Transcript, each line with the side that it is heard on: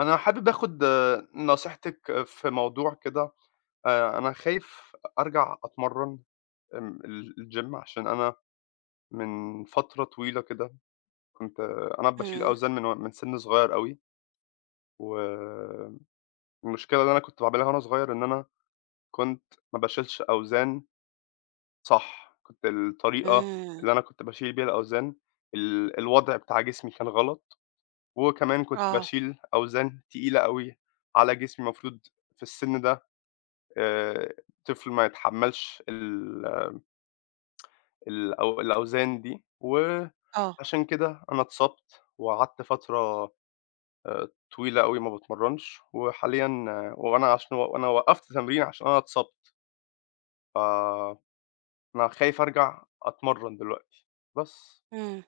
left: أنا حابب آخُد نصيحتِك في موضوع كده. أنا خايف أرجع أتمرّن، آمم ال الgym، عشان أنا من فترة طويلة كده كنت، أنا باشيل
right: إمم،
left: أوزان من سِن صغيّر أوي. والمشكلة اللي أنا كنت باعملها وأنا صغيّر إن أنا كنت ما باشيلش أوزان صح. كنت الطريقة
right: إمم،
left: اللي أنا كنت باشيل بيها الأوزان، الوضع بتاع جسمي كان غلط، وكمان كنت
right: آه،
left: باشيل أوزان تقيلة أوي على جسمي. المفروض في السِن ده آآ طفل ما يتحمّلش ال الأو الأوزان دي،
right: آه،
left: وعشان كده أنا اتصبت وقعدت فترة آآ طويلة أوي ما باتمرّنش. وحاليًا، وأنا عشان وأنا وقّفت تمرين عشان أنا اتصبت، فأنا خايف أرجع أتمرّن دلوقتي، بس.
right: إمم،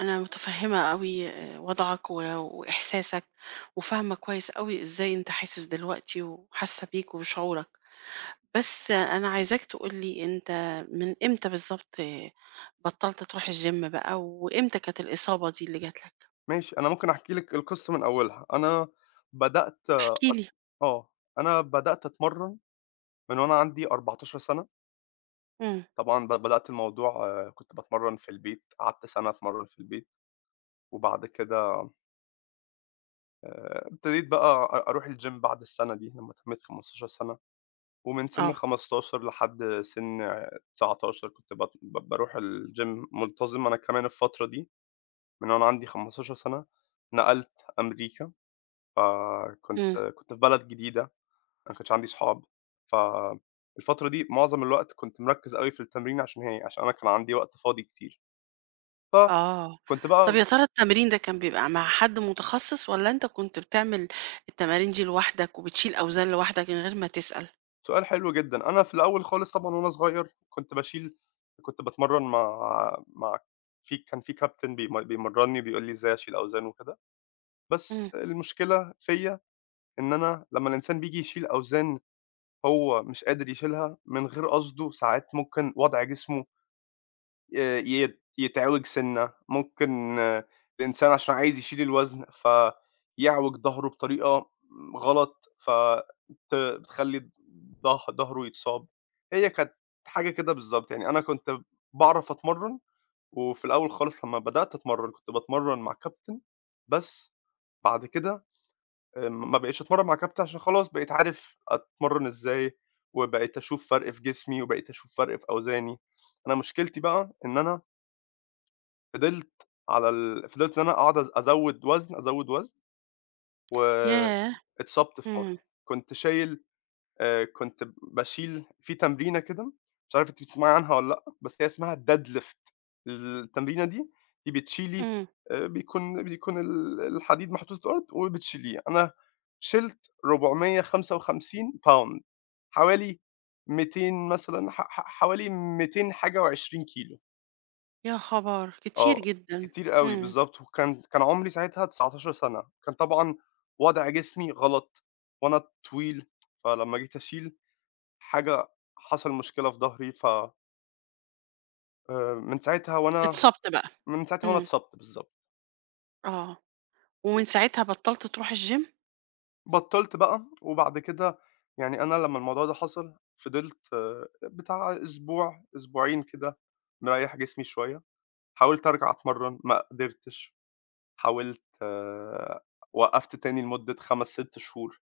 right: أنا متفهمة أوي آه، وضعك وإحساسك، وفاهمة كويس أوي إزاي أنت حاسس دلوقتي وحاسة بيك وبشعورك، بس أنا عايزاك تقول لي أنت من إمتى بالضبط بطلت تروح الgym بقى، وإمتى كانت الإصابة دي اللي جات لك؟
left: ماشي، أنا ممكن أحكي لِك القصة من أولها. بدأت
right: احكِ لي.
left: آه، أنا بدأت أتمرّن من وأنا عندي 14 سَنة.
right: إمم،
left: طبعًا بدأت الموضوع، كنت باتمرّن في البيت، قعدت سَنة أتمرّن في البيت. وبعد كده ابتديت بقى أروح الgym بعد السَنة دي لمّا تمِّيت 15 سَنة. ومن سِن
right: آه،
left: 15 لحد سِن 19 كنت بت ب باروح الgym مُنتظم. أنا كمان الفترة دي من وأنا عندي 15 سَنة نقلت أمريكا. فكنت
right: إمم،
left: كنت في بلد جديدة، أنا ما كانش عندي صحاب، فالفترة دي معظم الوقت كنت مركِّز أوي في التمرين، عشان هي عشان أنا كان عندي وقت فاضي كتير،
right: آه،
left: فكنت
right: طب
left: بقى.
right: يا ترى التمرين ده كان بيبقى مع حد متخصص والّا أنت كنت بتعمل التمارين دي لوحدك وبتشيل أوزان لوحدك من غير ما تسأل؟
left: سؤال حلو جدًا. أنا في الأول خالص طبعًا وأنا صغير كنت باتمرّن مع مع في كان في كابتن، بيمرّني، بيقول لي إزاي أشيل أوزان وكده.
right: إمم.
left: بس المشكلة فيّا إن أنا، لمّا الإنسان بييجي يشيل أوزان هو مش قادر يشيلها من غير قصده، ساعات ممكن وضع جسمه ي يتعوج سِنّة، ممكن، الإنسان عشان عايز يشيل الوزن فيعوج ضهره بطريقة غلط، بتخلّي ضهره يتصاب. هي كانت حاجة كده بالضبط، يعني أنا كنت باعرف أتمرّن. وفي الأول خالص لمّا بدأت أتمرّن كنت باتمرّن مع كابتن، بس بعد كده ما بقيتش أتمرّن مع كابتن، عشان خلاص بقيت عارف أتمرّن إزاي، وبقيت أشوف فرق في جسمي، وبقيت أشوف فرق في أوزاني. أنا مشكلتي بقى إن أنا فضلت على ال فضلت إن أنا أقعد أزوّد وزن، أزوّد وزن،
right: ياه!
left: واتصبت في
right: إمم،
left: مرّة. كنت شايل كنت باشيل في تمرينة كده، مش عارف أنتِ بتسمعي عنها والّا لأ، بس هي اسمها deadlift التمرينة دي. أنتِ بتشيلي،
right: إمم.
left: بيكون الحديد محطوط في الأرض وبتشيليه. أنا شِلت 455 باوند، حوالي 200 مثلًا، ح ح حوالي 200 حاجة و20 كيلو.
right: يا خبر! كتير
left: آه،
right: جدًا.
left: كتير أوي،
right: إمم.
left: بالضبط. وكان عُمري ساعتها 19 سَنة، كان طبعًا وضع جسمي غلط، وأنا طويل، فلمّا جيت أشيل حاجة حصل مشكلة في ضهري. ف من ساعتها وأنا
right: اتصبت بقى.
left: من ساعتها وأنا
right: إمم.
left: اتصبت بالضبط.
right: آه. ومن ساعتها بطّلت تروح الgym؟
left: بطّلت بقى. وبعد كده، يعني أنا لمّا الموضوع ده حصل فضلت، بتاع أسبوع، أسبوعين كده، مريّح جسمي شوية. حاولت أرجع أتمرّن، ما قدرتش. حاولت آه، وقّفت تاني لمدة 5، 6 شهور.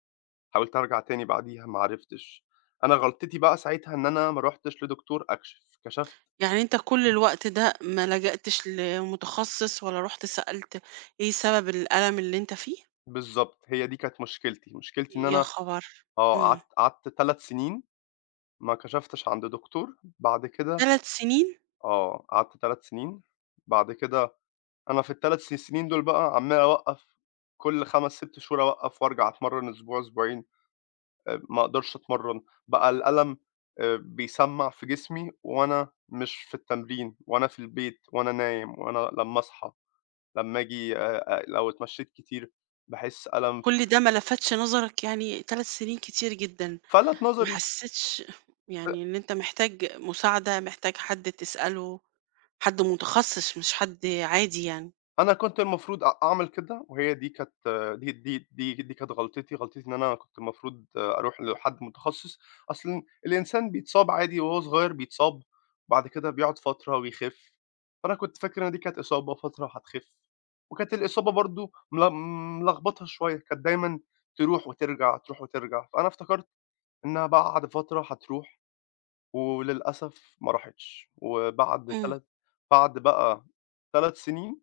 left: حاولت أرجع تاني بعديها ما عرفتش. أنا غلطتي بقى ساعتها إن أنا ما رُحتش لدكتور أكشف. كشفت
right: يعني أنت كل الوقت ده ما لجأتش لمتخصص ولا رُحت سألت إيه سبب الألم اللي أنت فيه؟
left: بالضبط، هي دي كانت مشكلتي. مشكلتي إن
right: يا
left: أنا،
right: خبر! إمم.
left: قعدت 3 سنين ما كشفتش عند دكتور. بعد كده،
right: 3 سنين؟
left: قعدت 3 سنين. بعد كده أنا في ال3 سنين دول بقى عمّال أوقّف. كل 5، 6 شهور أوقّف وأرجع أتمرّن أسبوع، أسبوعين، ما أقدرش أتمرّن. بقى الألم بيسمّع في جسمي، وأنا مش في التمرين، وأنا في البيت، وأنا نايم، وأنا لمّا أصحى، لمّا آجي، لو اتمشيت كتير باحس ألم.
right: كل ده ما لفتش نظرك يعني 3 سنين كتير جدًا.
left: فلَت
right: ما
left: نظري.
right: حسيتش يعني إن أنت محتاج مساعدة، محتاج حد تسأله، حد متخصص مش حد عادي يعني؟
left: أنا كنت المفروض أعمل كده، وهي دي كانت، دي كانت غلطتي. غلطتي إن أنا كنت المفروض أروح لحد متخصص. أصل الإنسان بيتصاب عادي وهو صغير بيتصاب، وبعد كده بيقعد فترة ويخف، فأنا كنت فاكر إن دي كانت إصابة فترة هتخف. وكانت الإصابة برضه ملخبطة شوية، كانت دايمًا تروح وترجع، تروح وترجع، فأنا افتكرت إنها بعد فترة هتروح، وللأسف ما راحتش. وبعد
right: إمم.
left: 3 بعد بقى 3 سنين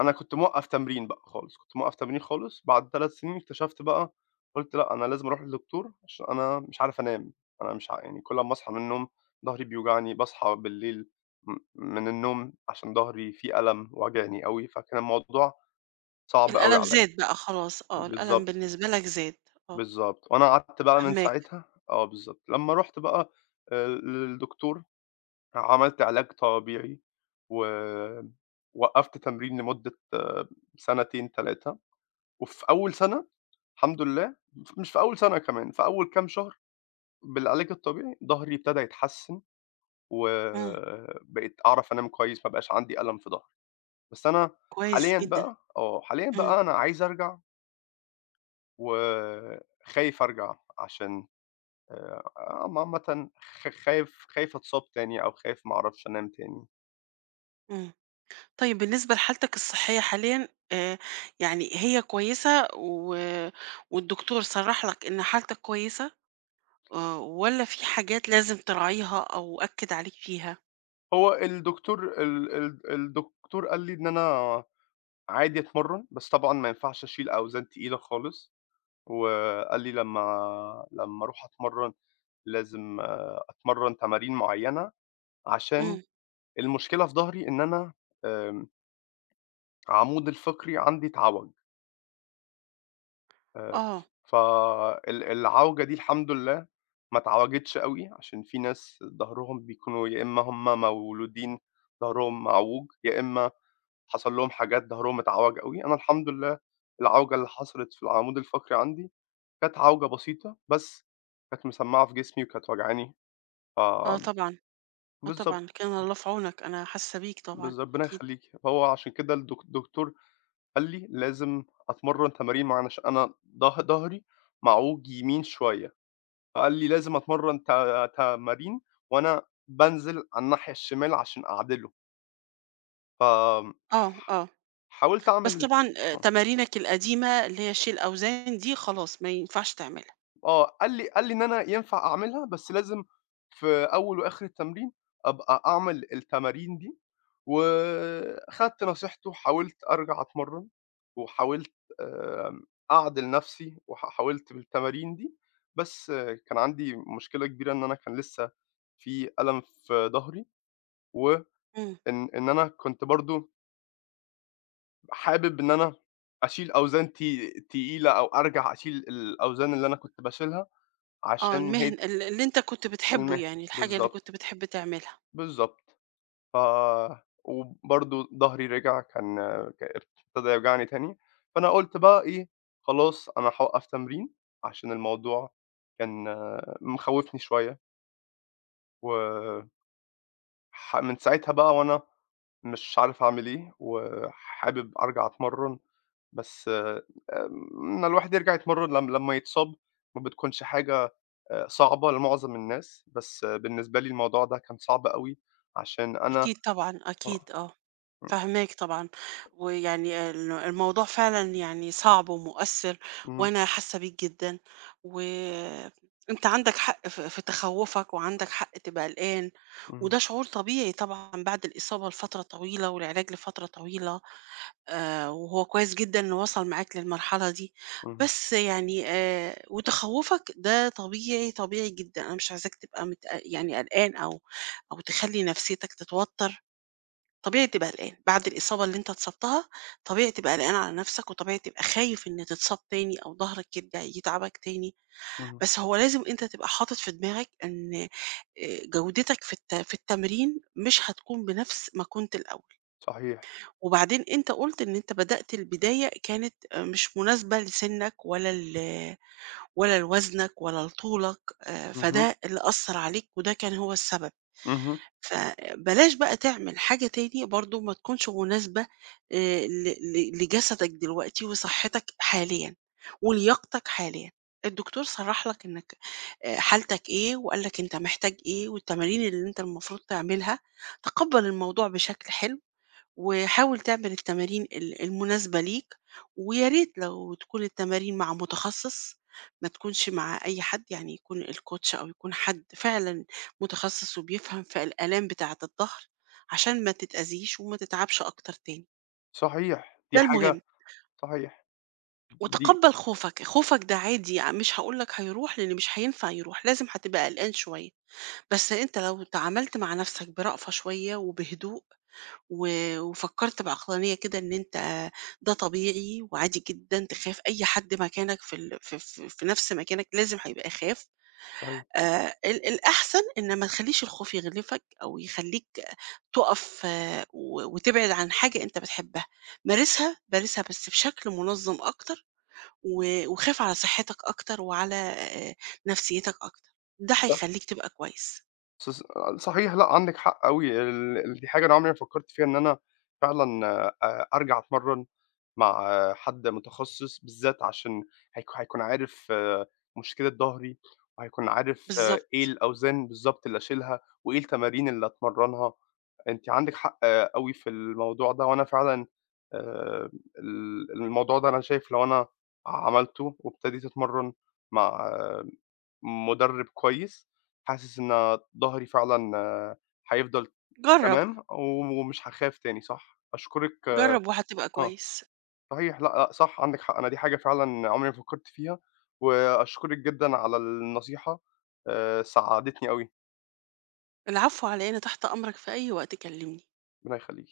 left: أنا كنت موقّف تمرين بقى خالص، كنت موقّف تمرين خالص. بعد 3 سنين اكتشفت بقى، قُلت لأ، أنا لازم أروح للدكتور عشان أنا مش عارف أنام. أنا مش ع يعني كل أمّا أصحى من النوم ضهري بيوجعني، باصحى بالليل من النوم عشان ضهري فيه ألم واجعني أوي. فكان الموضوع صعب أوي
right: الألم
left: عليّا.
right: زاد بقى خلاص آه، الألم
left: بالضبط،
right: بالنسبة لك زاد آه،
left: بالضبط. وأنا قعدت بقى من
right: فاهماك،
left: ساعتها، بالضبط. لمّا رُحت بقى للدكتور عملت علاج طبيعي، و وقّفت تمرين لمدة، سنتين، 3. وفي أول سَنة الحمد لله، مش في أول سَنة كمان، في أول كام شهر بالعلاج الطبيعي ضهري ابتدى يتحسّن،
right: إمم،
left: وبقيت أعرف أنام كويس، ما بقاش عندي ألم في ضهري. بس أنا
right: كويس
left: حاليًا
right: جدًا،
left: بقى، حاليًا
right: إمم،
left: بقى أنا عايز أرجع، وخايف أرجع عشان، عم عامةً، خ خايف خايف أتصاب تاني أو خايف ما أعرفش أنام تاني.
right: إمم. طيب بالنسبة لحالتك الصحية حاليًا يعني هي كويسة والدكتور صرّح لك إن حالتك كويسة والّا في حاجات لازم تراعيها أو أكّد عليك فيها؟
left: هو الدكتور، ال ال الدكتور قال لي إن أنا عادي أتمرّن، بس طبعًا ما ينفعش أشيل أوزان تقيلة خالص. وقال لي، لمّا أروح أتمرّن لازم، أتمرّن تمارين معيّنة، عشان
right: إمم،
left: المشكلة في ضهري إن أنا، آمم عمودي الفقري عندي اتعوج. آآ
right: آه،
left: ف ال العوجة دي الحمد لله ما اتعوجتش أوي، عشان في ناس ضهرهم بيكونوا يا إمّا هُم مولودين ضهرهم معوج، يا إمّا حصل لهم حاجات ضهرهم اتعوج أوي. أنا الحمد لله العوجة اللي حصلت في العمود الفقري عندي كانت عوجة بسيطة، بس كانت مسمّعة في جسمي وكانت واجعاني. ف
right: آه طبعًا، آه
left: بالضبط،
right: طبعًا، كان الله في عونك، أنا حاسة بيك طبعًا
left: ربنا
right: أكيد.
left: يخلّيكِ. فهو عشان كده، الدكتور قال لي لازم أتمرّن تمارين معيّنة، عشان أنا ضهري معوج يمين شوية. فقال لي لازم أتمرّن، تمارين وأنا بانزل على الناحية الشمال عشان أعدله. فآمم،
right: آه، آه،
left: حاولت
right: بس
left: أعمل
right: طبعًا
left: آه.
right: تمارينك القديمة اللي هي شيل أوزان دي خلاص ما ينفعش تعملها.
left: قال لي إن أنا ينفع أعملها، بس لازم في أول وآخر التمرين أبقى أعمل التمارين دي. وخدت نصيحته حاولت أرجع أتمرّن، وحاولت آمم، أعدِل نفسي حاولت بالتمارين دي، بس، كان عندي مشكلة كبيرة إن أنا كان لسه في ألم في ضهري، وإن
right: إمم.
left: إن أنا كنت برضه حابب إن أنا أشيل أوزان تقيلة، أو أرجع أشيل الأوزان اللي أنا كنت باشيلها،
right: آه،
left: عشان
right: المهن
left: هي
right: اللي أنت كنت بتحبه
left: المهنة،
right: يعني، الحاجة اللي
left: بالضبط،
right: كنت بتحب تعملها.
left: بالضبط. ف وبرضه ضهري رِجع كان، ابتدى يوجعني تاني، فأنا قُلت بقى إيه، خلاص أنا هاوقّف تمرين، عشان الموضوع كان، مخوّفني شوية. وح من ساعتها بقى وأنا مش عارف أعمل إيه، وحابب أرجع أتمرّن، بس إن الواحد يرجع يتمرّن لم لمّا يتصاب ما بتكونش حاجة صعبة لمُعظم الناس، بس، بالنسبة لي الموضوع ده كان صعب أوي عشان أنا،
right: أكيد طبعًا،
left: آه،
right: أكيد آه،
left: إمم،
right: فاهماك طبعًا، ويعني الموضوع فعلًا يعني صعب ومؤثر،
left: اهم،
right: وأنا حاسة بيك جدًا، وأنت عندك حق في تخوفك، وعندك حق تبقى قلقان،
left: اهم،
right: وده شعور طبيعي طبعًا بعد الإصابة لفترة طويلة والعلاج لفترة طويلة، وهو كويس جدًا إنه وصل معاك للمرحلة دي،
left: اهم،
right: بس يعني وتخوفك ده طبيعي، طبيعي جدًا، أنا مش عايزاك تبقى يعني قلقان أو تخلّي نفسيتك تتوتّر، طبيعي تبقى قلقان، بعد الإصابة اللي أنت اتصبتها طبيعي تبقى قلقان على نفسك، وطبيعي تبقى خايف إن تتصاب تاني أو ضهرك يرجع يتعبك تاني،
left: اهم.
right: بس هو لازم أنت تبقى حاطط في دماغك إن جودتك في التمرين مش هتكون بنفس ما كنت الأول،
left: صحيح،
right: وبعدين أنت قُلت إن أنت بدأت البداية كانت آه، مش مناسبة لسنّك ولا لوزنك ولا لطولك
left: اهم،
right: فده اللي أثّر عليك وده كان هو السبب.
left: اهم.
right: فبلاش بقى تعمل حاجة تاني برضه ما تكونش مناسبة ل ل لجسدك دلوقتي وصحتك حاليًا، ولياقتك حاليًا. الدكتور صرح لك إنك حالتك إيه، وقال لك أنت محتاج إيه، والتمارين اللي أنت المفروض تعملها. تقبّل الموضوع بشكل حلو وحاول تعمل التمارين المناسبة ليك ويا ريت لو تكون التمارين مع متخصص ما تكونش مع أي حد يعني يكون الكوتش أو يكون حد فعلا متخصص وبيفهم في الآلام بتاعة الظهر عشان ما تتأذيش وما تتعبش أكتر تاني
left: صحيح،
right: ده
left: دي حاجة.
right: المهم
left: صحيح، دي.
right: وتقبل خوفك خوفك ده عادي يعني مش هقولك هيروح لأن مش هينفع يروح لازم هتبقى قلقان شوية بس انت لو تعاملت مع نفسك برأفة شوية وبهدوء وفكرت بعقلانية كده إن أنت ده طبيعي وعادي جدا تخاف أي حد مكانك في ال... في... في في نفس مكانك لازم هيبقى يخاف
left: صحيح،
right: آه الأحسن إن ما تخليش الخوف يغلفك أو يخليك تقف آه، وتبعد عن حاجة أنت بتحبها مارسها مارسها بس بشكل منظم أكتر وخاف على صحتك أكتر وعلى آه، نفسيتك أكتر ده
left: صح
right: هيخليك تبقى كويس
left: ص ص صحيح. لأ، عندِك حق أوي. دي حاجة أنا عمري ما فكّرت فيها، إن أنا فعلًا أرجع أتمرّن مع حد متخصص، بالذات عشان هيكون عارف مشكلة ضهري، وهيكون عارف إيه
right: بالظبط
left: الأوزان بالضبط اللي أشيلها، وإيه التمارين اللي أتمرّنها. أنتِ عندِك حق أوي في الموضوع ده، وأنا فعلًا آآ ال الموضوع ده أنا شايف، لو أنا عملته وابتديت أتمرّن مع، مُدرِّب كويس، حاسس إن ضهري فعلًا، هيفضل
right: جرب
left: تمام ومش هاخاف تاني. صح، أشكرِك.
right: جرب وهتبقى
left: آه،
right: كويس
left: صحيح. لأ، لأ صح، عندِك حق. أنا دي حاجة فعلًا عمري ما فكّرت فيها، وأشكرِك جدًا على النصيحة. ساعدتني أوي.
right: العفو على إيه، أنا تحت أمرك في أي وقت كلمني.
left: ربنا يخلّيكِ.